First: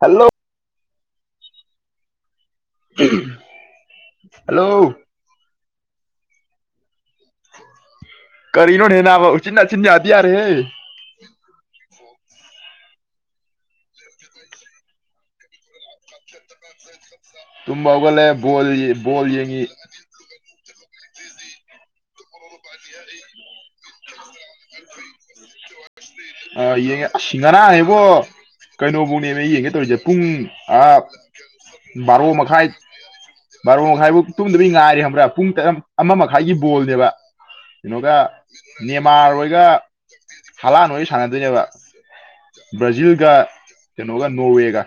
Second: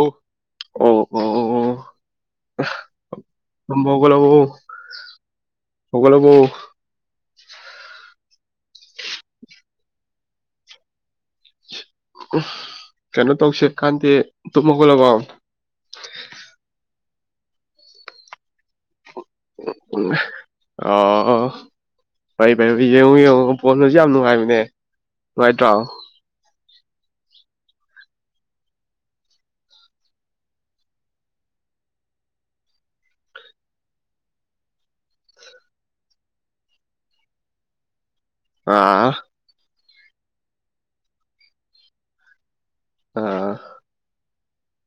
hello ꯑꯣ ꯑꯣ hello ꯕꯨ ꯁꯒꯕꯨꯎ ꯀꯔꯤꯅꯣꯅꯦꯅ ꯆꯤꯅꯥ ꯆꯤꯅꯇꯔ ꯍꯦ ꯀꯩꯅꯣ ꯇꯧꯁꯦ ꯀꯥꯟꯗꯦ ꯇꯨꯞꯃꯒꯣꯂꯕ ꯇꯨꯝꯕ ꯍꯧꯒꯂꯦ ꯣꯜ ꯣꯜ ꯌꯦꯡꯉꯤ ꯑ [unintelligible] ꯅꯨꯡꯉꯥꯏꯕꯅꯦ ꯅꯨꯡꯉꯥꯏꯇ꯭ꯔꯣ ꯑ ꯌꯦꯡꯉ ꯁꯤꯡꯗꯔ ꯍꯥꯏꯕꯣ ꯀꯩꯅꯣꯐꯧꯅꯦꯅꯦ ꯌꯦꯡꯒꯦ ꯇꯧꯔꯤꯁꯦ ꯄꯨꯡ ꯕꯥꯔꯣ ꯃꯈꯥꯏ ꯃꯔꯕꯥꯔꯣ ꯃꯈꯥꯏꯕꯨ ꯇꯨꯝꯗꯕꯩ ꯉꯥꯏꯔꯦ ꯈꯕ꯭ꯔꯥ ꯄꯨꯡ ꯑꯃ ꯃꯈꯥꯏꯒꯤ ꯕꯣꯜꯅꯦꯕ ꯀꯩꯅꯣꯒ ꯑꯥ ꯅꯦꯃꯥꯔꯣꯏꯒ ꯍꯂꯥꯟ ꯅꯣꯏ ꯁꯥꯟꯅꯗꯣꯏꯅꯦꯕ ꯕ꯭ꯔꯥꯖꯤꯜꯒ ꯑꯥ ꯀꯩꯅꯣꯒ ꯅꯣꯔꯋꯦꯒ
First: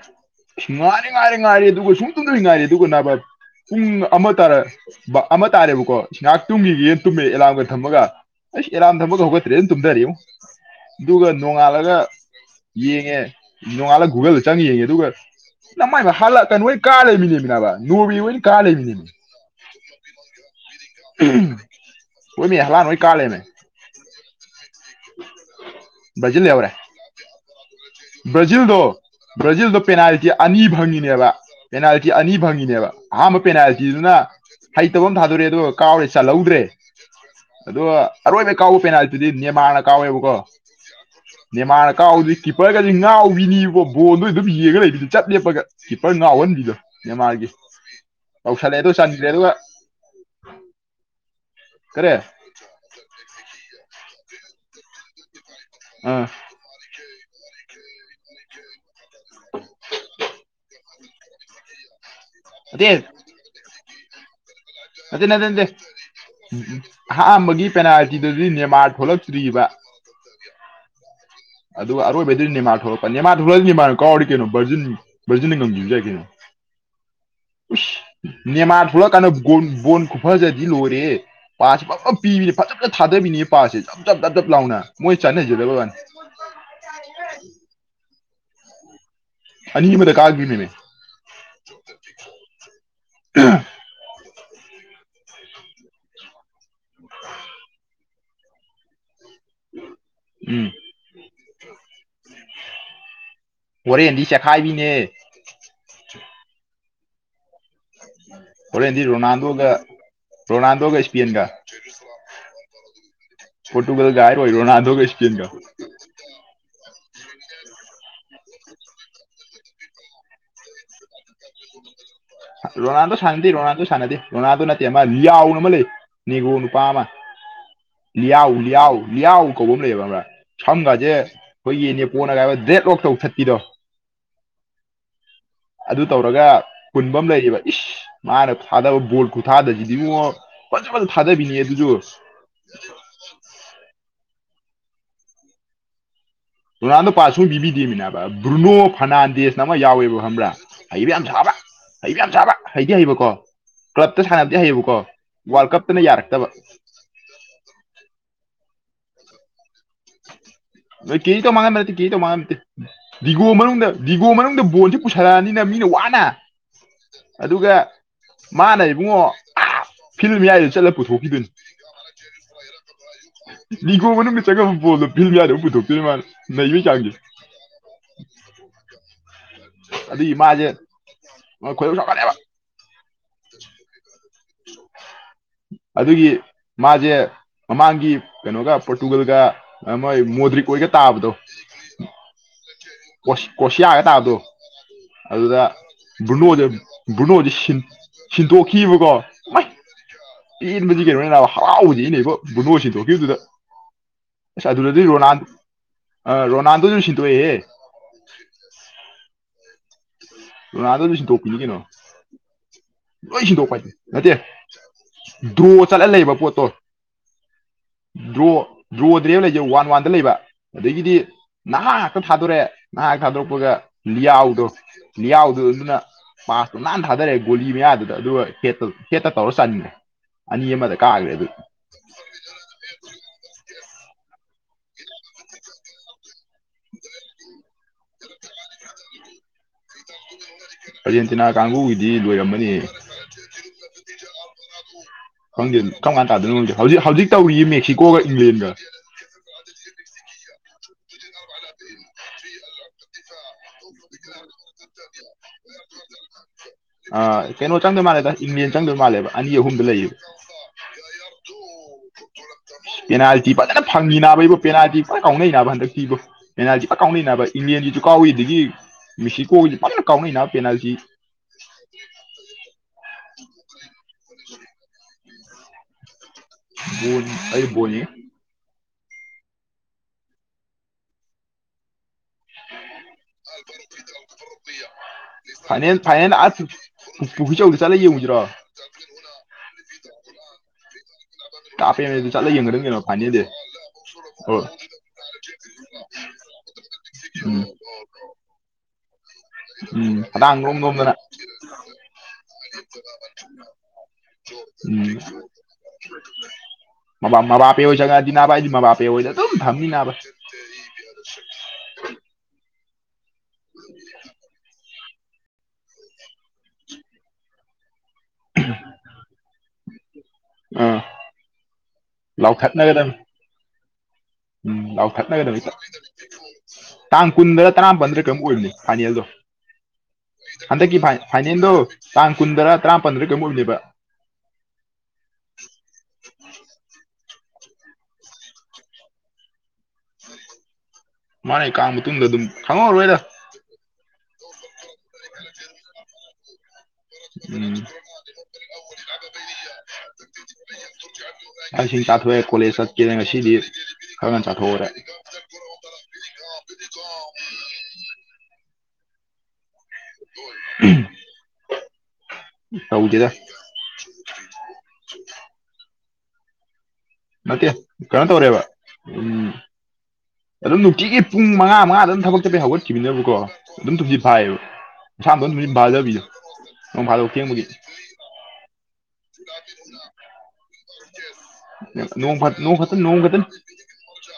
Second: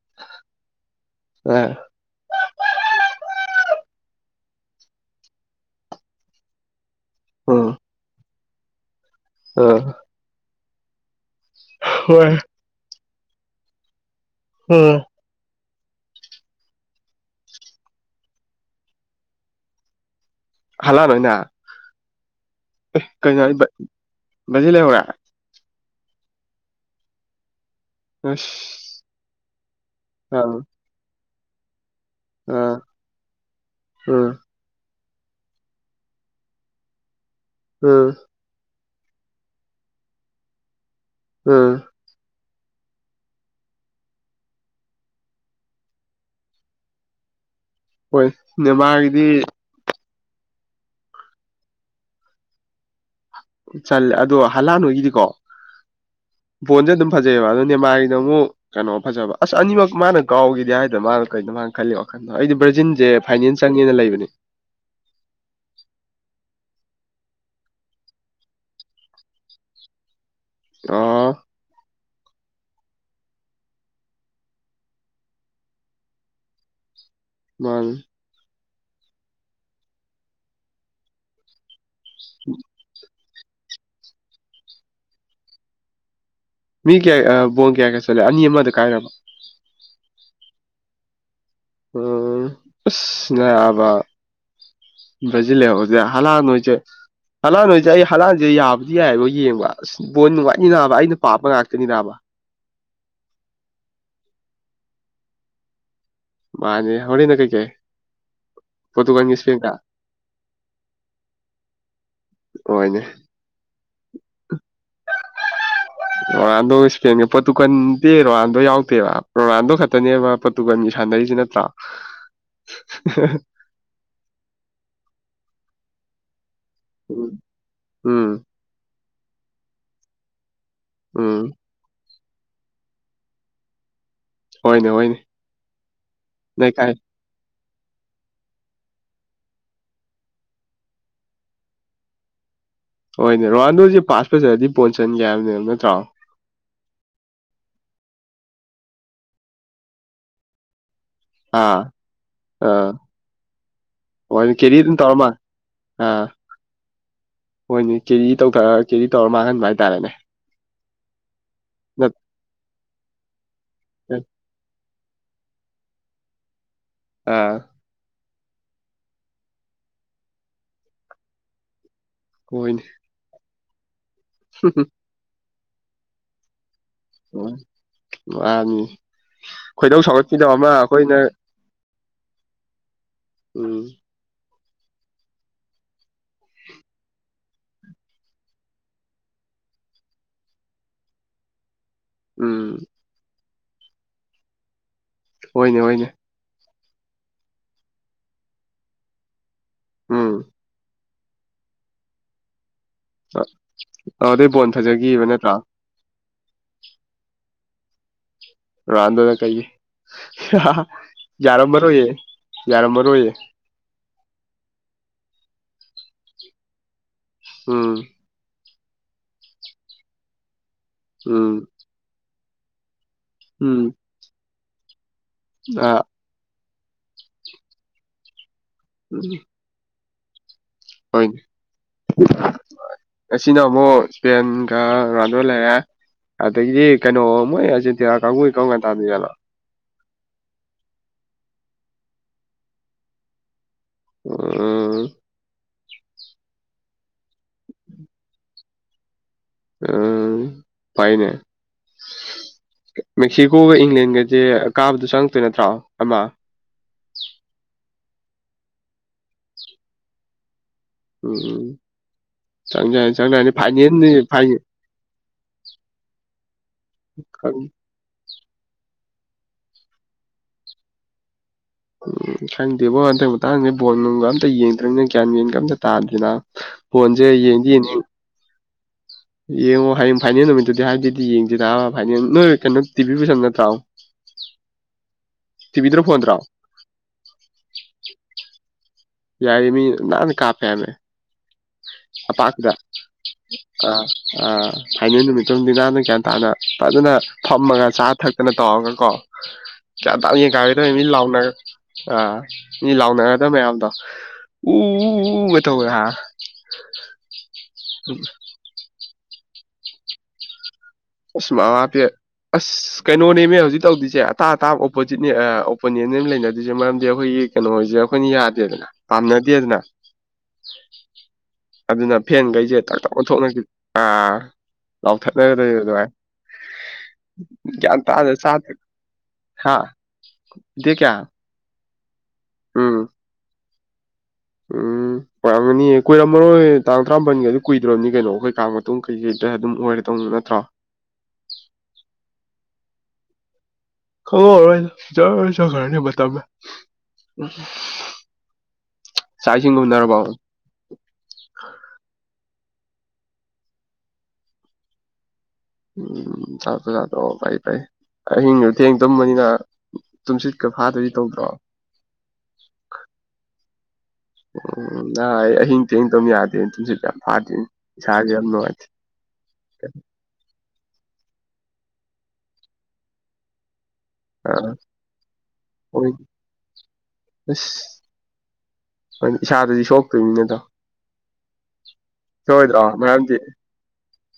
ꯉꯥꯏꯔꯦ ꯉꯥꯏꯔꯦ ꯉꯥꯏꯔꯦ ꯑꯥ ꯑꯗꯨꯒ ꯁꯨꯡꯇꯝꯗꯁꯨ ꯉꯥꯏꯔꯦ ꯑꯗꯨꯒ ꯅꯥꯕꯠ ꯄꯨꯡ ꯑꯃ ꯇꯥꯔ ꯑꯃ ꯇꯥꯔꯦꯕꯀꯣ ꯉꯍꯥꯛ ꯇꯨꯝꯈꯤꯒ ꯌꯦꯅ ꯇꯨꯝꯃꯦ ꯑꯦꯂꯥꯝꯒ ꯎꯝ ꯊꯝꯃꯒ ꯑꯁ ꯑꯔꯝ ꯊꯝꯕꯒ ꯍꯧꯒꯇ꯭ꯔꯦ ꯑꯗꯨꯝ ꯑꯥ ꯇꯨꯝꯗꯔꯤꯨ ꯑꯗꯨꯒ ꯅꯣꯡꯉꯥꯜꯂꯒ ꯍꯣꯏ ꯌꯦꯡꯉꯦ ꯅꯣꯡꯉꯥꯜꯂꯒ ꯒꯨꯒꯜꯗ ꯆꯪꯉ ꯌꯦꯡꯉꯦ ꯎꯝ ꯑꯗꯨꯒ ꯅꯃꯥꯏ ꯍꯜꯂꯛ ꯀꯩꯅꯣ ꯍꯣꯏ ꯀꯥ ꯂꯩꯃꯤꯅꯦꯕꯅꯕ ꯅꯣꯔꯤ ꯑꯣꯏꯅ ꯀꯥ ꯂꯩꯃꯤꯅꯦ ꯍꯂꯥꯟ ꯑꯣꯏꯅ ꯑꯣꯏꯣꯏ ꯃꯤ ꯍꯍꯂꯅ ꯑꯣꯏꯣꯏ ꯀꯥꯂꯦꯃꯦ ꯖꯤ ꯂꯩ ꯕꯖꯜ ꯌꯥꯎꯔꯦ ꯑꯁ ꯕ꯭ꯔꯥꯖꯤꯜꯗꯣ ꯕ꯭ꯔꯥꯖꯤꯜꯗꯣ ꯄꯦꯅꯥꯜꯇꯤ ꯑꯥ ꯑꯅꯤ ꯐꯪꯉꯤꯅꯦꯕ ꯄꯦꯅꯥꯜꯇꯤ ꯑꯅꯤ ꯑꯥ ꯐꯪꯉꯤꯅꯦꯕ ꯑꯍꯥꯟꯕ ꯄꯦꯅꯥꯜꯇꯤꯗꯨꯅ ꯎꯝ ꯍꯩ ꯑꯃ ꯊꯥꯗꯣꯔꯛꯑꯦ ꯑ ꯀꯥꯎꯔꯦ ꯆꯥꯍꯧꯗ꯭ꯔꯦ ꯑꯗꯨꯒ ꯎꯝ ꯑꯔꯣꯏꯕ ꯀꯥꯎꯕ ꯄꯦꯅꯥ ꯑꯗꯨꯗꯤ ꯅꯦꯃꯥꯟꯅ ꯀꯥꯎꯋꯦꯕꯀꯣ ꯎꯝ ꯅꯦꯃꯥꯟꯅꯀꯥꯎꯗꯤ ꯀꯤꯞꯄꯔꯒꯗꯤ ꯉꯥꯎꯔꯤꯅꯤꯕ ꯕꯣꯜꯗꯣ ꯑꯗꯨꯝ ꯌꯦꯡꯉꯒ ꯂꯩꯕꯤꯗ ꯆꯠ ꯂꯦꯞꯄꯒ ꯀꯤꯞꯄꯔ ꯉꯥꯎꯍꯟꯕꯤꯗꯣ ꯃꯦꯟꯃꯥꯔꯒꯤ ꯍꯣꯏ ꯑꯣꯧꯁꯥꯗ ꯂꯩꯦ ꯑꯗꯨ ꯆꯥꯟꯦ ꯅꯦꯃꯥꯔꯒꯤꯗꯤ ꯇ ꯀꯔꯦ ꯆ ꯑꯗꯣ ꯍꯂꯥꯟꯣꯏꯒꯤꯗꯤꯀꯣ ꯑꯥ ꯕꯣꯟꯁꯦ ꯑꯗꯨꯝ ꯐꯖꯩꯑꯕ ꯑꯗꯨꯣꯅꯦꯃꯥꯒꯤ ꯑꯗ ꯑꯃꯨꯛ ꯀꯩꯅꯣ ꯐꯖꯕ ꯑꯁ ꯑꯅꯤꯃꯛ ꯃꯥꯅ ꯀꯥꯎꯈꯤꯗꯤ ꯍꯥꯏꯗꯅ ꯃꯥꯅ ꯀꯩꯅꯣ ꯃꯥꯅ ꯈꯜꯂꯤꯣ ꯀꯩꯅꯣ ꯑꯩꯗꯤ ꯕ꯭ꯔꯥꯖꯤꯟꯁꯦ ꯐꯥꯏꯅꯜ ꯆꯪꯉꯦꯅ ꯂꯩꯕꯅꯦ ꯍꯊꯤꯟꯗꯗꯦ ꯑꯍꯝꯕꯒꯤ ꯄꯦꯅꯥꯜꯇꯤꯗꯨꯗꯤ ꯅꯦꯃꯥꯔ ꯊꯣꯛꯂꯛꯇ꯭ꯔꯤꯕ ꯑ ꯑꯗꯨꯒ ꯑꯔꯣꯏꯕꯗꯨꯗꯤ ꯅꯦꯃꯥ ꯊꯣꯛꯂꯛꯄ ꯅꯦꯃꯥ ꯊꯣꯛꯂꯛꯑꯗꯤꯅꯦꯃꯥꯅ ꯀꯥꯎꯔ ꯀꯩꯅ ꯕꯔꯖꯟ ꯕꯔꯖꯨꯟꯅ ꯉꯝꯖꯟꯖꯔꯔꯤ ꯀꯩꯅꯣ [unintelligible] ꯃꯥꯅꯦ ꯁ ꯅꯦꯃꯥꯟ ꯊꯣꯛꯂꯛꯀꯥꯟꯗ ꯕꯣꯟ ꯈꯨꯐꯖꯗꯤ ꯂꯣꯏꯔꯦ ꯄ ꯖ ꯄꯤꯕꯤꯅꯦ ꯐꯖꯅ ꯊꯥꯗꯕꯤꯅꯦ ꯄꯥꯁꯦ ꯖꯞ ꯖꯞ ꯗꯞ ꯖꯞ ꯂꯥꯎꯅ ꯃꯣꯏ ꯆꯥꯅꯁꯦꯕ ꯂꯅꯤ ꯃꯤ ꯀꯌꯥ ꯕꯣꯟ ꯀꯌꯥ ꯀꯌꯥ ꯆꯠꯂꯦ ꯑꯅꯤ ꯑꯃꯗ ꯀꯥꯏꯔꯕ ꯑꯅꯤ ꯃꯗ ꯀꯥꯥꯛꯕꯤꯅꯤꯅꯦ ꯎꯝ ꯑꯁꯅꯕ ꯕꯖꯤꯂꯖꯤꯦ ꯍꯂꯥꯟꯣꯏꯁꯦ ꯍꯂꯥꯟꯣꯏꯁꯦ ꯑꯩ ꯍꯂꯥꯟꯁꯦ ꯌꯥꯕꯗꯤ ꯌꯥꯏꯕ ꯌꯦꯡꯕ ꯑꯁ ꯕꯣꯣꯟ ꯅꯨꯡ ꯎꯝ ꯋꯥꯠꯅꯤꯅꯥꯕ ꯑꯩꯅ ꯄꯥꯄ ꯉꯥꯛꯇꯅꯤꯅꯥꯕ ꯍꯣꯔꯦꯟꯗꯤ ꯆꯦꯈꯥꯏꯕꯤꯅꯦ ꯃꯥꯅꯤꯅꯦ ꯍꯂꯤꯅ ꯀꯩ ꯀꯥꯏꯦ ꯑꯣꯔꯗꯤ ꯔꯣꯅꯥꯜꯗꯣ ꯀ ꯔꯣꯅꯥꯜꯗꯣ ꯀ ꯏꯁꯄꯦꯟ ꯀ ꯍꯣꯏꯅꯦ ꯄꯣꯇꯨꯒꯜ ꯥꯏꯔ ꯑꯣꯏꯔꯣꯅꯥꯗꯣ ꯀꯁꯀꯤꯟ ꯀ ꯑꯗꯣ ꯏꯁꯄꯦꯟꯒꯤ ꯄꯣꯠꯇꯨꯀꯟꯗꯤꯦ ꯔꯣꯕꯥꯥꯟꯗꯣ ꯌꯥꯎꯗꯦꯕ ꯔꯣꯨꯔꯥꯟꯗꯣ ꯈꯛꯇꯅꯦꯕ ꯄꯣꯠꯇꯨꯀꯟꯒꯤ ꯁꯥꯟꯅꯔꯤꯁꯤ ꯅꯠꯇ꯭ꯔꯣ [unintelligible] ꯔꯣꯅꯥꯜꯗꯣ ꯁꯥꯟꯤ ꯔꯣꯅꯥꯜꯗꯣ ꯁꯥꯟꯤ ꯔꯣꯅꯥꯜꯗꯣ ꯅ ꯑ ꯂ ꯅ ꯃ ꯂꯩꯅꯤꯉ ꯅꯨꯄꯥ ꯑꯃ ꯎꯝ ꯎꯝ ꯂꯤꯍꯎ ꯂꯤꯍꯥꯎ ꯂꯤꯌꯥꯎ ꯀꯧꯕ ꯑꯃ ꯂꯩꯌꯦꯕ ꯑꯃꯥ ꯁꯝꯒꯁꯦ ꯎꯝ ꯑꯩꯈꯣꯏꯒꯤ ꯅꯦꯄꯣꯅ ꯀꯥꯏꯕ ꯗꯦꯠꯂꯣꯛ ꯇꯧ ꯊꯠꯄꯤꯗꯣ ꯍꯣꯏꯅꯦ ꯍꯣꯏꯅꯦ ꯅ ꯀꯥꯏ ꯝ ꯂꯩꯔꯤꯕ ꯏꯁ ꯃꯥꯅ ꯊꯥꯗꯕ ꯕꯣꯜ ꯈꯨꯊꯥꯗꯕꯁꯤꯗꯤ ꯑꯃꯉꯛ ꯐꯖ ꯐꯖ ꯊꯥꯗꯕꯤꯅꯤ ꯑꯗꯨꯁꯨ ꯍꯣꯏꯅꯦ ꯔꯣꯅꯥꯜꯗꯣꯁꯦ ꯄꯥꯁ ꯐꯖꯔꯗꯤ ꯄꯣꯟꯠꯁꯤꯟꯒꯦ ꯍꯥꯏꯕꯅꯦ ꯅꯠꯇ꯭ꯔꯣ ꯔꯣꯅꯥꯜꯗꯣ ꯄꯥ ꯁꯨꯝ ꯄꯤꯕꯤꯗꯦꯃꯤꯕ ꯕ꯭ꯔꯨꯅꯣ ꯐꯔꯅꯥꯟꯗꯦꯁꯅ ꯑꯃ ꯌꯥꯎꯋꯦꯕ ꯈꯕ꯭ꯔꯥ ꯍꯩꯕ ꯌꯥꯝ ꯁꯥꯕ ꯑꯥ ꯍꯩꯕ ꯌꯥꯝ ꯁꯥꯕ ꯑꯥ ꯍꯩꯗꯤ ꯍꯩꯕꯀꯣ ꯀ꯭ꯂꯞꯇ ꯍꯣꯏꯅꯦ ꯁꯥꯟꯅꯕꯗꯤ ꯀꯦꯔꯤ ꯑꯗꯨꯝ ꯍꯩꯌꯦꯕꯀꯣ ꯇꯧꯔ ꯃꯥ ꯋꯥꯔꯜ ꯀꯞꯇꯅ ꯑꯥ ꯌꯥꯔꯛꯇꯕ ꯍꯣꯏꯅꯦ ꯀꯦꯔꯤ ꯇꯧꯊꯔ ꯀꯦꯔꯤ ꯇꯧꯔ ꯃꯥꯡꯍꯟꯕ ꯍꯥꯏꯇꯥꯔꯦꯅꯦ ꯅ ꯀꯦ ꯇꯧ ꯃꯥꯡꯍꯟ ꯅꯠꯇꯦ ꯀꯦ ꯅꯠ, ꯇꯧ ꯃꯥꯡꯍꯟ ꯅꯠꯇꯦ ꯗꯤꯒꯣ ꯃꯅꯨꯡꯗ ꯗꯤꯒꯣ ꯃꯅꯨꯡꯗꯕ ꯄꯨꯁꯜꯂꯛꯑꯅꯤꯅ ꯃꯤꯅ ꯋꯥꯅ ꯑꯥ ꯑꯗꯨꯒ ꯃꯥꯅ ꯏꯕꯨꯡꯉꯣ ꯐꯤꯜ ꯌꯥꯌꯥꯏꯗꯨ ꯆꯠꯂꯒ ꯄꯨꯊꯣꯛꯈꯤꯗꯨꯅꯤ ꯍꯣꯏꯅꯦ ꯃꯤꯒꯣꯕꯅꯃꯤ ꯆꯒ ꯐꯤꯕꯤ ꯌꯥꯗꯕꯨ ꯄꯨꯊꯣꯛꯇꯣꯏ ꯃꯥꯅ ꯅ ꯎꯝ ꯃꯥꯅꯤ ꯈꯣꯏꯗꯧ ꯁꯧꯒꯠꯄꯤꯗꯕ ꯑꯃ ꯑꯩꯈꯣꯏꯅ ꯀꯔꯕ ꯎꯝ ꯑꯗꯨꯒꯤ ꯃꯥꯁꯦ ꯃꯃꯥꯡꯒꯤ ꯀꯩꯅꯣꯒ ꯄꯣꯔꯇꯨꯒꯜꯒ ꯃꯣꯏ ꯃꯣꯗ꯭ꯔꯤꯛ ꯑꯣꯏꯒ ꯇꯥꯕꯗꯣ ꯎꯝ ꯁꯤ ꯀꯁꯤꯒꯦ ꯇꯥ ꯑꯗꯨꯣ ꯑꯗꯨꯗ ꯍꯣꯏꯅꯦ ꯍꯣꯏꯅꯦ ꯕ꯭ꯔꯨꯅꯣꯁꯦ ꯕ꯭ꯔꯨꯅꯣꯁꯦ ꯁꯤꯟꯗꯣꯛꯈꯤꯕꯀꯣ ꯍꯣꯏ ꯎꯝ ꯏꯟꯕꯗꯤ ꯀꯩꯅꯣꯅꯤ ꯅꯥ ꯍꯔꯥꯎꯕꯗꯤ ꯏꯅꯦ ꯏꯕ ꯕꯨꯅꯣꯁꯤꯅꯦ ꯈꯤꯕꯗꯨꯗ ꯑ- ꯑꯗꯨꯗꯩ ꯑꯁ ꯕꯣꯟ ꯑꯗꯨꯗꯗꯤ ꯌꯣ ꯐꯖꯈꯤꯕ ꯅꯍꯥꯟ ꯅꯠꯇ꯭ꯔꯣ ꯑ ꯔꯣꯅꯥꯜꯗꯣꯁꯨ ꯁꯤꯗꯣꯦ ꯍꯦ ꯔꯥꯟꯗꯗ ꯀꯩ ꯅꯥꯥꯗ ꯑꯗꯨꯝ ꯁꯤꯟꯗꯣꯛꯄꯤꯅꯤ ꯀꯩꯅꯣ ꯌꯥꯔꯝꯃꯔꯣꯏꯌꯦ ꯂꯣꯏ ꯁꯤꯟꯗꯣꯛꯄ ꯍꯥꯏꯗꯤꯦ ꯅꯠꯇꯦ ꯗ꯭ꯔꯣ ꯆꯠꯂ ꯂꯩꯕ ꯄꯣꯠꯇꯣ ꯑꯝ ꯗ꯭ꯔꯣ ꯗ꯭ꯔꯦꯕ ꯂꯩꯖꯩ ꯋꯥꯟ ꯋꯥꯟꯗ ꯂꯩꯕ ꯑꯗꯒꯤꯗꯤ ꯎꯝ ꯅꯍꯥ ꯉꯥꯛꯇ ꯊꯥꯗꯣꯔꯦ ꯅꯍꯥꯛ ꯊꯥꯗꯣꯛꯄꯒ ꯎꯝ ꯂꯤꯌꯥꯎꯗꯣ ꯂꯤꯌꯥꯎꯗꯣ ꯑꯗꯨꯅ ꯑꯥ ꯄꯥꯁ ꯑꯗꯨ ꯅꯥꯟ ꯊꯥꯗꯔꯛꯑꯦ ꯒꯣꯂꯤ ꯃꯌꯥꯗꯨꯗ ꯑꯗꯨꯒ ꯍꯦ ꯍꯦꯠꯇ ꯇꯧꯔ ꯆꯥꯅꯤꯡꯉꯦ ꯍꯣꯏꯅꯦ ꯑꯁꯤꯅ ꯑꯃꯨꯛ ꯄꯦꯟꯒ ꯔꯗ ꯂꯩꯔꯦ ꯑꯗꯒꯤꯗꯤ ꯀꯩꯅꯣ ꯃꯣꯏ ꯀꯪꯉꯏ ꯀꯪꯉ ꯇꯥꯗꯂ ꯑꯔꯖꯦꯟꯇꯤꯅꯥ ꯀꯥꯡꯕꯨꯒꯤꯗꯤ ꯂꯣꯏꯔꯝꯃꯅꯤ ꯎꯝ ꯈꯪꯗꯦ ꯀꯔꯝ ꯀꯥꯟꯅ ꯇꯥꯗꯅ ꯉꯗꯦ ꯍꯧꯖꯤꯛ ꯍꯧꯖꯤꯛ ꯇꯧꯔꯤꯌꯦ ꯃꯦꯛꯁꯤꯀꯣꯒ ꯏꯪꯂꯦꯟꯒ ꯎꯝ ꯄꯥꯏꯅꯦ ꯀꯥꯕꯗ ꯆꯪꯉꯛꯇꯣꯏ ꯅꯠꯇ꯭ꯔꯣ ꯑꯃ ꯐ ꯑ ꯀꯩꯅꯣ ꯆꯪꯗꯣꯏ ꯃꯥꯜꯂꯦꯗ ꯏꯪꯂꯦꯟ ꯆꯪꯗꯣꯏ ꯃꯥꯜꯂꯦꯕ ꯑꯅꯤ ꯑꯍꯨꯝꯗ ꯂꯩꯌꯦꯕ ꯎꯝ ꯆꯪꯖꯔꯅꯤ ꯄꯦꯅꯥꯜꯇꯤ ꯆꯪꯖꯔꯅꯤ ꯐꯖꯅ ꯐꯥꯏꯅꯦꯜꯅꯤ ꯐꯥꯏ ꯐꯪꯉꯤꯅꯕꯒꯤꯕꯨ ꯄꯦꯅꯥꯜꯇꯤ ꯄꯨꯔ ꯀꯥꯎꯅꯩꯕ ꯍꯟꯗꯛꯤꯕꯨ ꯄꯦꯅꯥꯜꯇꯤ ꯄꯨꯔ ꯀꯥꯎꯅꯕ ꯏꯪꯅꯦꯦ ꯁꯨ ꯀꯥꯎꯏꯤꯗꯒꯤ ꯃꯦꯛꯁꯤꯀꯣꯒꯤꯁꯨ ꯐꯖꯅ ꯀꯥꯎꯅꯩꯅ ꯄꯦꯅꯥꯜꯇꯤꯁꯤ ꯎꯝ ꯈꯪꯗꯦꯕꯣ ꯑꯗꯨꯩ ꯃꯇꯥꯡꯁꯦ ꯕꯣꯜ ꯅꯨꯡꯒ ꯑꯝꯇ ꯌꯦꯡꯗ꯭ꯔꯤꯅꯤꯅ ꯒ꯭ꯌꯥꯟ ꯃꯟꯒ ꯑꯝꯇ ꯇꯥꯗ꯭ꯔꯤꯅ ꯕꯣꯜ ꯐꯣꯟꯣꯟꯁꯦ ꯑꯩ ꯌꯦꯡꯗꯤ ꯌꯦ ꯕꯣꯜ ꯌꯦꯡꯉꯦ ꯌꯦꯡꯉꯣ ꯍꯌꯦꯡ ꯐꯥꯏꯅꯦꯜ ꯅꯨꯃꯤꯠꯇꯨꯗꯤ ꯍꯥꯏꯗꯤꯗꯤ ꯌꯦꯡꯗꯦꯗ ꯐꯥꯏꯅꯦꯜ ꯅꯣꯏ ꯀꯩꯅꯣ ꯇꯤꯚꯤ ꯄꯨꯁꯟ ꯅꯠꯇ꯭ꯔꯥ ꯐꯥꯏꯅꯦꯜ ꯐꯥꯏꯅꯜ ꯑ ꯄꯨꯆꯧꯗ ꯆꯠꯂ ꯌꯦꯡꯉꯨꯁꯤꯔꯣ ꯌꯥꯏ ꯃꯤ ꯅꯑꯅ ꯀꯥꯄꯦ ꯑꯃꯦ ꯇꯥꯦ ꯆꯂ ꯌꯦꯡꯒꯒꯅꯣ ꯐꯅꯤ ꯑꯥ ꯑꯥ ꯐꯤꯅꯥꯟ ꯅꯨꯃꯤꯠꯇꯣꯗꯤ ꯅꯍꯥꯟꯅ ꯒ꯭ꯌꯥꯟ ꯇꯥꯅ ꯐꯖꯅ ꯎꯝ ꯐꯝꯃꯒ ꯆꯥ ꯊꯛꯛꯇꯅ ꯇꯥꯎꯑꯒ ꯎꯝ ꯌꯥꯗ ꯌꯦ ꯈꯗꯥꯡ ꯅꯣꯝ ꯋꯗ ꯃꯤ ꯅꯣꯝꯗꯅ ꯂꯥꯎꯅ ꯑꯥ ꯃꯤ ꯂꯥꯎꯅꯒꯗꯕ ꯃꯌꯥꯝꯗꯣ ꯎꯒ ꯇꯧ ꯍꯥꯏ ꯃꯥꯕꯥꯄꯦ ꯍꫭꯏ ꯉꯗꯤꯅꯥꯄꯥꯥꯏ ꯃꯥ ꯕꯥꯄꯣꯏ ꯊꯝꯃꯤꯅꯥꯥꯏ ꯑꯁꯃ ꯋꯥꯄꯦ ꯑꯁ ꯀꯩꯅꯣꯅꯦꯃꯦ ꯍꯧꯖꯤꯛ ꯇꯧꯗꯁꯦ ꯑꯇꯥ ꯑꯇꯥꯕ ꯑꯣꯄꯣꯖꯤꯠꯅꯦ ꯑꯣꯄꯣꯅꯤꯌꯟꯅ ꯂꯩꯅꯗꯣꯏꯁꯦ ꯃꯔꯝꯗꯤ ꯑꯩꯈꯣꯏꯒꯤ ꯀꯩꯅꯣꯁꯦ ꯑꯩꯈꯣꯏꯅ ꯌꯥꯗꯦꯗꯅ ꯄꯥꯝꯅꯗ ꯑꯗꯨꯅ ꯑꯥ ꯑꯗꯨꯅ ꯐꯦꯟꯈꯩꯁꯦ ꯇꯥꯛ ꯂꯥꯎꯊꯠꯅꯒꯗꯝꯅꯤ ꯇꯛꯅ ꯊꯣꯛꯅꯁꯤꯥ ꯎꯝ ꯂꯥꯎꯊꯠꯅꯒꯗꯝꯅꯤ ꯂꯥꯎꯊꯠꯅꯒꯗꯣꯏ ꯑꯗꯨꯋꯥꯏ ꯇꯥꯡ ꯀꯨꯟꯗ ꯇꯔꯥꯃꯥꯄꯜꯗ ꯇꯥꯅ ꯀꯔꯤꯝꯨꯛ ꯆꯥ ꯑꯣꯏꯕꯅꯤ ꯐꯥꯏꯅꯦꯜꯗꯣ ꯍꯥ ꯗꯦꯠ ꯍꯟꯗꯛꯀꯤ ꯀꯌꯥ ꯐꯥꯏꯅꯜꯗꯣ ꯇꯥꯡ ꯀꯨꯟꯗꯔꯥ ꯎꯝ ꯇꯔꯥꯄꯟꯗ ꯀꯩꯝ ꯑꯣꯏꯕꯅꯦꯕ ꯎꯝ ꯄꯔꯝꯔꯣ ꯇ ꯀꯔꯥꯝꯕꯟꯒꯤ ꯑꯗꯨ ꯀꯨꯏꯗ꯭ꯔꯣꯅꯤ ꯀꯩꯅꯣ ꯑꯩꯈꯣꯏ ꯀꯥ ꯃꯇꯨꯡ ꯀꯩꯀꯩꯗ ꯑꯗꯨꯝ ꯑꯣꯏꯔ ꯇꯧꯅꯣ ꯅꯠꯇ꯭ꯔꯣ ꯊꯃꯣꯔꯦꯗ ꯈꯪꯍꯧꯔꯥꯔꯣꯏꯗ ꯖꯔ ꯆꯠꯈꯔꯅꯤꯕꯇꯥꯕꯃꯦ ꯎꯝ ꯆꯥꯛ ꯏꯁꯤꯡꯒ ꯎꯅꯔꯕꯣ ꯑꯩꯁꯤꯡ ꯆꯊꯋꯦ ꯀꯣꯂꯦꯖ ꯆꯠꯀꯦꯅ ꯉꯁꯤꯗꯤ ꯈꯔꯅ ꯆꯥꯊꯣꯛꯎꯔꯦ ꯎꯝ ꯆ ꯄꯨꯖꯥꯗꯣ ꯐꯩ ꯐꯩ ꯑꯍꯤꯡꯗꯨꯣ ꯊꯦꯡ ꯇꯨꯝꯕꯅꯤꯅ ꯇꯨꯝꯁꯤꯠꯀ ꯐꯥꯗꯗꯤ ꯇꯧꯗ꯭ꯔꯣ ꯇꯧꯗꯦꯗ ꯎꯝ ꯑꯍꯤꯡ ꯊꯤꯡ ꯇꯧꯃꯤ ꯌꯥꯗꯦ ꯐꯥꯇꯤꯟ ꯅꯠꯇꯦ ꯏ ꯀꯩꯅꯣ ꯁꯥꯥꯖ ꯇꯧꯔꯦꯕ ꯎꯝ ꯑꯗꯨꯝ ꯅꯨꯡꯇꯤꯒꯤ ꯄꯨꯡ ꯃꯉꯥ ꯃꯉꯥꯗ ꯑꯗꯨꯝ ꯊꯕꯛꯇꯗꯤ ꯍꯧꯒꯠꯈꯤꯕꯅꯕꯀꯣ ꯑꯗꯨꯝ ꯊꯨꯝꯁꯤ ꯐꯥꯏꯌꯦꯕ ꯑꯥ ꯏꯁꯥꯝꯝ ꯊꯨꯝꯁꯤ ꯍꯣꯏ ꯐꯥꯗꯕꯤꯗꯣ ꯅꯣꯡ ꯐꯥꯗꯣꯛ ꯀꯦꯡꯕꯒꯤ ꯍ ꯏꯁꯥꯗꯗꯤ ꯁꯣꯛꯇꯣꯏꯅꯤꯅꯗ ꯅꯣꯡ ꯅꯣꯡ ꯁꯣꯏꯗ꯭ꯔꯥ ꯈꯛꯇ ꯅꯣꯡ ꯃꯌꯥꯝꯗꯤ ꯈꯛꯇ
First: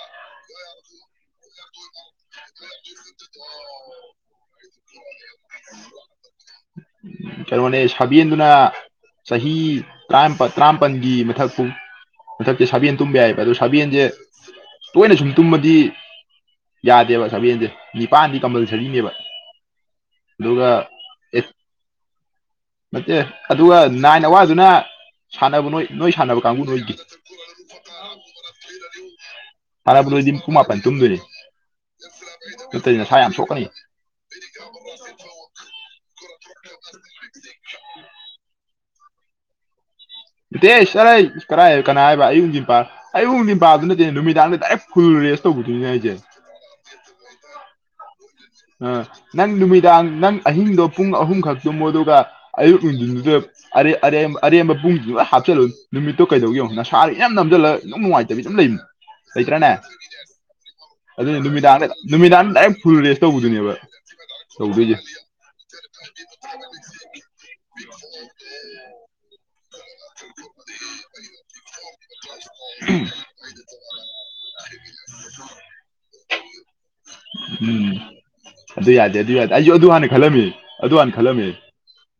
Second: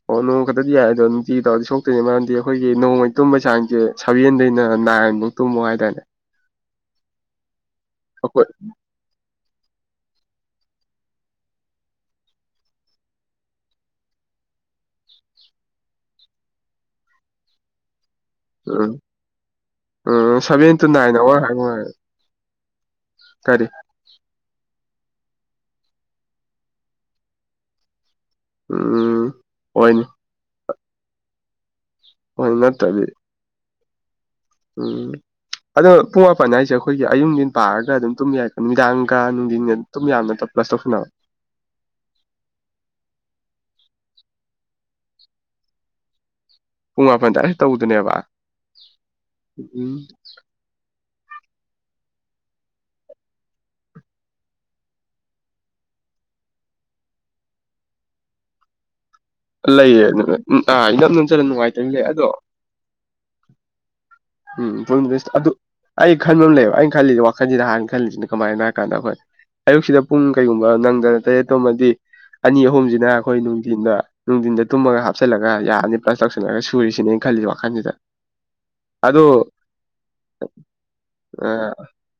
ꯑꯣ ꯅꯣꯡ ꯈꯛꯇꯗꯤ ꯌꯥꯏ ꯑꯗꯣ ꯅꯨꯡꯇꯤ ꯇꯥꯎꯗꯤ ꯁꯣꯛꯇꯣꯏꯅꯦ ꯃꯔꯝꯗꯤ ꯑꯩꯈꯣꯏꯒꯤ ꯅꯣꯡꯃꯩ ꯇꯨꯝꯕꯩ ꯆꯥꯡꯁꯦ ꯁꯚꯦꯟꯗꯩꯅ ꯅꯥꯏꯟꯐꯧ ꯇꯨꯝꯃꯣ ꯍꯥꯏꯇꯥꯔꯦ ꯀ ꯃꯅꯤ ꯑꯩꯈꯣꯏ ꯁꯕꯤꯗꯅ ꯆꯍꯤ ꯇꯔꯥꯃꯥꯄꯜꯒꯤ ꯃꯊꯛ ꯄꯨ ꯃꯊꯛꯇꯤ ꯁꯥꯕꯦꯟ ꯇꯨꯝꯕ ꯌꯥꯏꯕ ꯑꯗꯣ ꯁꯥꯕꯦꯜꯁꯦ ꯇꯣꯏꯅ ꯁꯨꯝ ꯇꯨꯝꯃꯗꯤ ꯌꯥꯗꯦꯕ ꯁꯚꯦꯟꯁꯦ ꯅꯤꯄꯜꯗꯤ ꯎꯝ ꯀꯝꯄꯜꯁꯔꯤꯅꯦꯕ ꯑꯗꯨꯒ ꯍꯣꯏ ꯍ ꯍꯣꯏ ꯅꯠꯇꯦ ꯑꯗꯨꯒ ꯅꯥꯏꯟ ꯑꯋꯥꯔꯗꯨꯅ ꯁꯥꯟꯅꯕ ꯅꯣꯏ ꯅꯣꯏ ꯁꯥꯟꯅꯕ ꯀꯥꯡꯕꯨ ꯅꯣꯏꯒꯤ ꯎꯝ ꯍꯣꯏꯅꯦ ꯍꯔꯕ ꯔꯖꯤ ꯀꯨꯃꯥꯄꯟ ꯇꯨꯒꯔꯤ ꯍꯣꯏ ꯑꯇꯩ ꯅꯠꯇ꯭ꯔꯗꯤ ꯅꯁꯥ ꯌꯥꯝ ꯊꯣꯛꯀꯅꯤ ꯎꯝ ꯑꯗꯣ ꯄꯨꯡ ꯃꯥꯄꯟ ꯍꯥꯏꯁꯦ ꯑꯩꯈꯣꯏꯒꯤ ꯑꯌꯨꯛꯒꯤꯟ ꯄꯥꯑꯒ ꯑꯗꯨꯝ ꯇꯨꯝ ꯌꯥꯏ ꯅꯨꯃꯤꯗꯥꯡꯒ ꯅꯨꯅꯨꯡꯗꯤ ꯗꯦ ꯆꯔ ꯀꯔꯥꯏ ꯀꯅꯥ ꯍꯥꯏꯕ ꯑꯌꯨꯛ ꯄꯥ ꯑꯌꯨꯛ ꯅꯨꯡꯖꯤꯟ ꯄꯄꯥꯗꯨꯅ ꯅꯨꯃꯤꯗꯥꯡꯗ ꯗꯥꯏꯦ ꯐꯨꯜ ꯔꯦꯁ ꯇꯧꯕꯗꯨꯣꯏꯅꯦ ꯍꯥꯏꯁꯦ ꯄꯨꯡ ꯃꯥꯄꯟꯗ ꯑꯩ ꯇꯧꯗꯨꯅꯦꯕ ꯑ ꯅꯪ ꯅꯨꯃꯤꯗꯥꯡ ꯅꯪ ꯑꯍꯤꯡꯗꯣ ꯄꯨꯡ ꯑꯍꯨꯝ ꯈꯛꯇꯃꯨ ꯑꯗꯨꯒ ꯑꯌꯨꯛ ꯅꯨꯡꯊꯤꯟꯗꯨꯗ ꯑꯔꯦꯝꯕ ꯑꯔꯦꯝꯕ ꯄꯨꯡꯗꯨ ꯍꯥꯞꯆꯤꯜꯂꯨ ꯅꯨꯃꯤꯠꯇꯣ ꯀꯩꯗꯧꯒꯤꯉꯨ ꯅꯁꯥꯔꯤ ꯌꯥꯝ ꯅꯝꯁꯤꯜꯂꯒ ꯏꯅꯨꯡ ꯅꯨꯡꯉꯥꯏꯇꯕꯤ ꯌꯥꯝ ꯂꯩꯃꯤꯅꯤ ꯂꯩꯇ꯭ꯔꯥꯅꯦ ꯂꯩꯌꯦ ꯑꯗꯨꯅ ꯎꯝ ꯑꯥ ꯏꯅꯝ ꯑꯗꯨꯅꯦ ꯅꯝꯖꯜꯂ ꯅꯨꯃꯤꯗꯥꯡꯗ ꯅꯨꯡꯉꯥꯏꯇꯕ ꯂꯩ ꯑꯗꯣ ꯅꯨꯃꯤꯗꯥꯡ ꯗꯥꯏꯔꯦꯛ ꯐꯔꯨꯔꯦ ꯇꯧꯕꯗꯨꯅꯦꯕ ꯎꯝꯁ ꯑꯗꯨ ꯑꯩ ꯈꯟꯕ ꯑꯃ ꯂꯩꯕ ꯑꯩꯅ ꯈꯜꯂꯤꯁꯦ ꯋꯥꯈꯜꯁꯤꯅ ꯍꯥꯟꯅ ꯈꯜꯂꯤꯁꯤꯅ ꯀꯃꯥꯏꯅ ꯍꯥꯏ ꯀꯥꯟꯗ ꯑꯩꯈꯣꯏ ꯑꯌꯨꯛꯁꯤꯗ ꯄꯨꯡ ꯀꯩꯒꯨꯝꯕ ꯅꯪꯗꯅ ꯇꯔꯦꯠꯇꯣꯃꯗꯤ ꯑꯅꯤ ꯑꯍꯨꯝꯁꯤꯅ ꯑꯩꯈꯣꯏ ꯅꯨꯡꯊꯤꯟꯗ ꯅꯨꯡꯊꯤꯟꯗ ꯇꯨꯝꯃꯒ ꯍꯥꯞꯆꯤꯜꯂꯒ ꯌꯥꯔꯅꯤ ꯄ ꯆꯉꯒ ꯁꯨꯔꯤꯁꯤꯅꯦꯩꯅ ꯈꯜꯂꯤꯁ ꯋꯥꯈꯜꯁꯤꯗ ꯎꯝ ꯑꯗꯨ ꯌꯥꯗꯦ ꯑꯗꯣ ꯑꯗꯨ ꯌꯥꯗꯦ ꯑꯩꯁꯨ ꯑꯗꯨ ꯍꯥꯟꯅ ꯈꯜꯂꯝꯃꯤ ꯑꯗꯨ ꯍꯥꯟꯅ ꯈꯜꯂꯝꯃꯤ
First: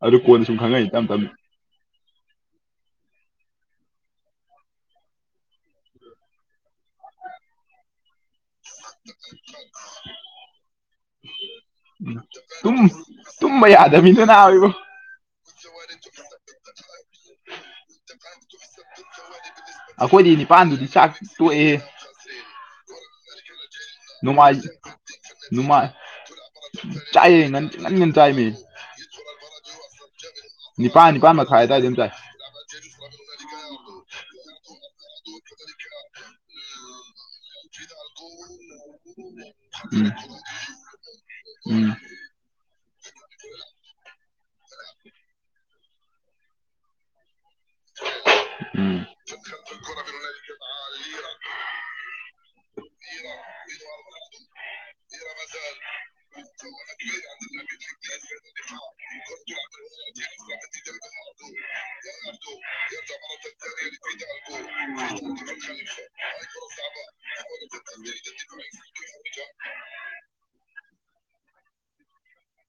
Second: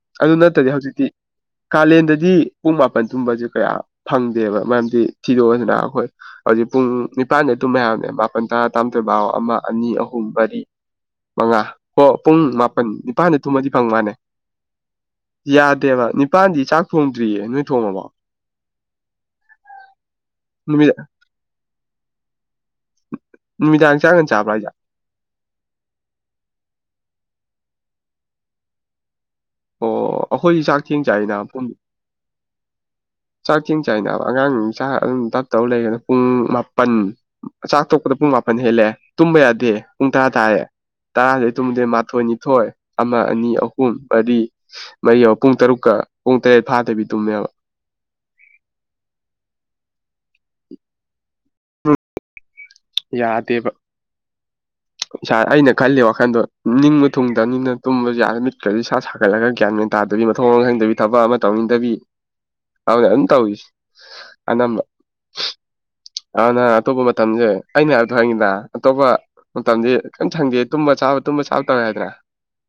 ꯑꯗꯨ ꯀꯣꯟꯅ ꯁꯨꯝ ꯈꯪꯉꯛꯅꯤ ꯇꯞ ꯇꯞꯅꯤ ꯀꯂꯦꯟꯗꯗꯤ ꯄꯨꯝ ꯃꯥꯄꯟ ꯇꯨꯝꯕꯁꯦ ꯀꯌꯥ ꯐꯪꯗꯦꯕ ꯃꯔꯝꯗꯤ ꯊꯤꯗꯣꯛꯑꯗꯅ ꯑꯩꯈꯣꯏ ꯍꯧꯖꯤꯛ ꯄꯨꯡ ꯅꯤꯄꯥꯟꯗ ꯇꯨꯝꯕ ꯌꯥꯕꯅꯦ ꯀꯨꯟꯊ꯭ꯔꯥ ꯇꯥꯝꯊꯣꯏꯕꯥꯥꯎ ꯑꯃ ꯑꯅꯤ ꯑꯍꯨꯝ ꯃꯔꯤ ꯃꯉꯥ ꯍꯣ ꯄꯨꯡ ꯃꯥꯄꯟ ꯅꯤꯄꯥꯟꯗ ꯇꯨꯝꯕ ꯇꯨꯝꯃꯗꯤ ꯐꯪ ꯌꯥꯗ ꯃꯥꯜꯅꯦ ꯃꯤꯗꯨꯅꯅꯥ ꯑꯣꯏꯕ ꯦ ꯌꯥꯗꯦꯕ ꯅꯤꯄꯥꯟꯗꯤ ꯆꯥꯛ ꯊꯣꯡꯗ꯭ꯔꯤꯌꯦ ꯅꯣꯏ ꯊꯣꯡꯉꯕꯣ ꯑꯩꯈꯣꯏꯗꯤ ꯅꯤꯄꯥꯥꯟꯗꯨꯗꯤ ꯅꯨꯃꯤꯗꯥꯡ ꯆꯥꯛ ꯇꯣꯛꯑꯦ ꯅꯨꯃꯤꯗꯥꯡ ꯆꯥꯛ ꯉꯟ ꯆꯥꯕ꯭ꯔꯥ ꯣꯡꯃꯥꯏ ꯍꯥꯏꯁꯦ ꯅꯨꯡꯃꯥꯏ ꯆ ꯉꯟꯟ ꯆ ꯃꯤ ꯑꯣ ꯑꯩꯈꯣꯏꯗꯤ ꯆꯥꯛ ꯊꯦꯡ ꯅꯤꯄꯥꯥꯟ ꯅꯤꯄꯥꯥꯟ ꯆꯥꯏꯅ ꯃ ꯈꯥꯏ ꯄꯨꯡ ꯇꯝꯇꯥꯏ ꯣ ꯆꯥꯛ ꯊꯦꯡ ꯆꯥꯏꯅꯕ ꯑꯉꯥꯡ ꯆꯥꯛ ꯑꯗꯨꯝ ꯇꯞ ꯇꯧ ꯂꯩꯅ ꯄꯨꯡ ꯃꯥꯄꯟ ꯆꯥꯛ ꯊꯣꯛꯄꯗ ꯄꯨꯡꯄ ꯃꯅꯤꯍꯦꯂꯦ ꯇꯨꯝꯕ ꯌꯥꯗꯦ ꯎꯟ ꯇ ꯇꯥꯔꯦ ꯇꯔꯥꯥꯁꯩ ꯇꯨꯝꯃꯗꯦ ꯎꯝ ꯎꯝ ꯃꯥꯊꯣꯏ ꯅꯤꯊꯣꯏ ꯑꯃ ꯑꯅꯤ ꯑꯍꯨꯝ ꯃꯗꯤ ꯃꯔꯤ ꯌꯥ ꯄꯨꯡ ꯇꯔꯨꯛꯀ ꯄꯨꯡ ꯇꯔꯦꯠ ꯐꯥꯗꯕꯤꯗꯨꯝꯅꯦꯕ ꯆꯔ ꯎꯝ ꯌꯥꯗꯦꯕ ꯏꯁꯥ ꯑꯩꯅ ꯈꯜꯂꯤ ꯋꯥꯈꯟꯗꯣ ꯅꯤꯡꯕ ꯊꯨꯡꯗꯕꯅꯤꯅ ꯇꯨꯝꯕꯁꯨ ꯌꯥꯔ ꯃꯤꯠꯈ꯭ꯔꯗꯤ ꯏꯁꯥ ꯁꯥꯒꯠꯂꯒ ꯒꯌꯥꯟ ꯑꯣꯏꯅ ꯇꯥꯔꯦ ꯑꯗꯨꯗꯤ ꯃꯊꯣꯡ ꯃꯍꯪꯗꯕꯤ ꯊꯕꯛ ꯑꯃ ꯇꯧꯅꯤꯡꯗꯕꯤ ꯍꯅꯦ ꯑꯗꯨꯟ ꯇꯧ ꯑꯅ ꯑꯅ ꯑꯇꯣꯞꯄꯕ ꯊꯝꯖꯦ ꯑꯩꯅ ꯍꯥꯏꯕꯗ ꯍꯪꯉꯤꯗ ꯑꯇꯣꯞꯄ ꯃꯇꯝꯗꯤ ꯀꯔꯤꯝ ꯁꯪꯗꯦ ꯇꯨꯝꯕ ꯆꯥꯕ ꯇꯨꯝꯕ ꯆꯥꯕ ꯇꯧꯋꯦ ꯍꯥꯏꯗꯅ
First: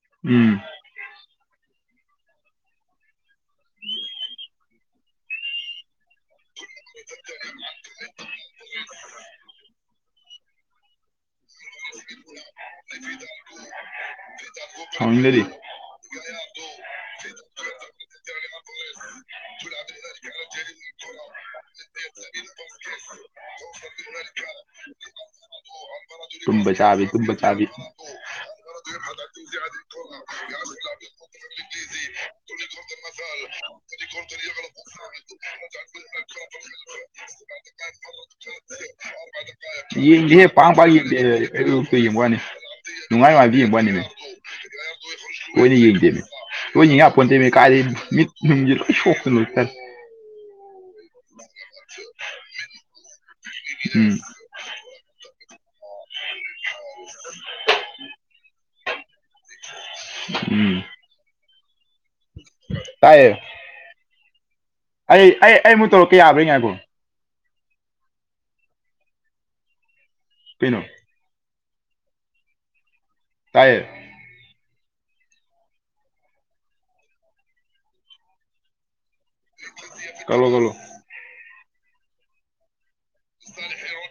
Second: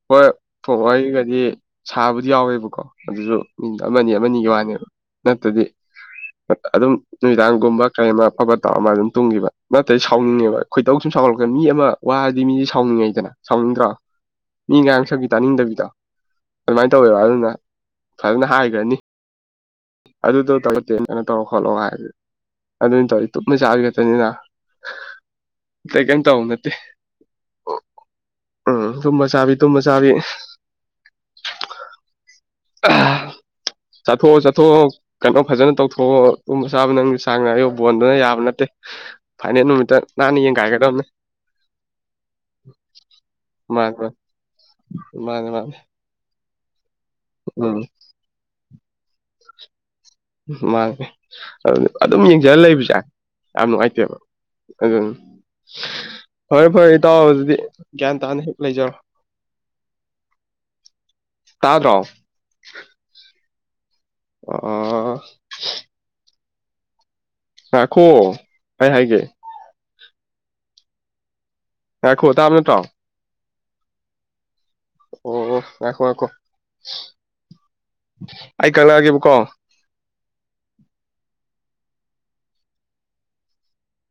ꯍꯣꯏ ꯎꯝ ꯊꯣꯡꯛꯒꯗꯤ ꯁꯥꯕꯨꯗꯤ ꯌꯥꯎꯋꯦꯕꯀꯣ ꯑꯗꯨꯁꯨ ꯃꯤꯅꯤꯠ ꯑꯃꯅꯤ ꯑꯃꯅꯤꯒꯤ ꯋꯥꯅꯦꯕ ꯅꯠꯇꯗꯤ ꯑꯗꯨꯝ ꯅꯨꯃꯤꯗꯥꯡꯒꯨꯝꯕ ꯀꯔꯤ ꯑꯃ ꯑꯐꯕ ꯇꯥꯎ ꯑꯃ ꯑꯗꯨꯝ ꯇꯨꯡꯈꯤꯕ ꯅꯠꯇ꯭ꯔꯦ ꯁꯥꯎꯅꯤꯡꯉꯦꯕ ꯑꯩꯈꯣꯏꯇꯧ ꯁꯨꯝ ꯁꯥꯎꯒꯠꯂꯛꯀꯅꯤ ꯃꯤ ꯑꯃ ꯋꯥꯔꯗꯤ ꯃꯤꯁꯦ ꯁꯥꯎꯅꯤꯡꯉꯦꯗꯅ ꯁꯥꯎꯅꯤꯡꯗ꯭ꯔꯥ ꯃꯤ ꯉꯥꯡꯁꯛꯄꯤ ꯇꯥꯅꯤꯡꯗꯕꯤꯗꯣ ꯑꯗꯨꯃꯥꯏꯅ ꯇꯧꯋꯦꯕ ꯑꯗꯨꯅ ꯐꯖꯅ ꯍꯥꯏꯈ꯭ꯔꯅꯤ ꯑꯗꯨꯗ ꯇꯔꯅ ꯇꯧꯔ ꯐꯂꯣ ꯍꯥꯏꯦ ꯑꯗꯨꯅ ꯇꯧꯋ ꯇꯞꯅ ꯆꯥꯒꯅꯤꯅ ꯥꯎꯅꯠꯇꯦ ꯎꯝ ꯇꯨꯝꯕ ꯆꯥꯕꯤ ꯇꯨꯝꯕ ꯆꯥꯕꯤ ꯗ ꯃꯁꯥꯜ ꯆꯠꯊꯣꯛꯑꯣ ꯆꯠꯊꯣꯛꯑꯣ ꯀꯩꯅꯣ ꯐꯖꯅ ꯇꯧꯊꯣꯛꯑꯣ ꯇꯨꯝꯕ ꯆꯥꯕ ꯅꯪ ꯁꯥꯡ ꯉ ꯑꯌꯨ ꯕꯣꯟꯗꯨꯅ ꯌꯥꯕ ꯅꯠꯇꯦ [unintelligible] ꯌꯦ ꯅꯥꯟꯅ ꯌꯦ ꯄꯝ ꯄ ꯌꯦꯡꯒꯥꯏꯒꯗꯕꯅꯦ ꯀ ꯋꯥꯅꯤ ꯅꯨꯡꯉꯥꯏꯅꯨꯡꯉꯥꯏꯇ ꯌꯦꯡꯕ ꯌꯥꯅꯤꯅꯦ ꯃꯥꯅꯤ ꯃꯥꯅꯤ ꯃꯥꯅꯤ ꯂꯣꯏꯅ ꯌꯦꯡꯗꯦꯅꯦ ꯂꯣꯏꯅꯤꯡ ꯉꯥꯄꯣꯟꯟꯗ ꯀꯥꯗꯦ ꯎꯝ ꯃꯤꯠ ꯅꯨꯡꯁꯤ ꯂꯣꯏ ꯁꯣꯛꯇꯅꯨ ꯆꯔ ꯎ ꯃꯥꯅꯦꯦ ꯑꯗꯨ ꯑꯗꯨꯝ ꯌꯦꯡꯖꯔ ꯂꯩꯕꯁꯦ ꯌꯥꯝ ꯎꯝ ꯅꯨꯡꯉꯥꯏꯇꯦꯕ ꯑꯗꯨ ꯐꯔꯦ ꯐꯔꯦ ꯏꯇꯥꯎ ꯑꯗꯨꯗꯤ ꯒ꯭ꯌꯥꯟ ꯇꯥꯅ ꯍꯦꯛ ꯂꯩꯖꯔꯣ [inaudible] ꯇꯥꯗ꯭ꯔꯣ ꯀꯥꯏ ꯑ ꯑꯩ ꯑꯩ ꯑꯩꯃꯨꯛ ꯇꯧꯔꯛꯀꯦ ꯌꯥꯕ꯭ꯔꯥ ꯉꯥꯏꯕꯣ ꯍꯥꯈꯣ ꯑꯩ ꯍꯥꯏꯒꯦ ꯄꯩꯅꯣ ꯍꯦ ꯈꯣꯗꯕꯅ ꯇꯣ ꯇꯥꯏ ꯑꯣ ꯑꯣ ꯑꯈꯣ ꯑꯈꯣ ꯑꯩꯀꯂꯒꯦ ꯀꯂꯣ ꯀꯣꯂꯣ ꯇꯥꯔꯦ ꯍꯦꯔꯣ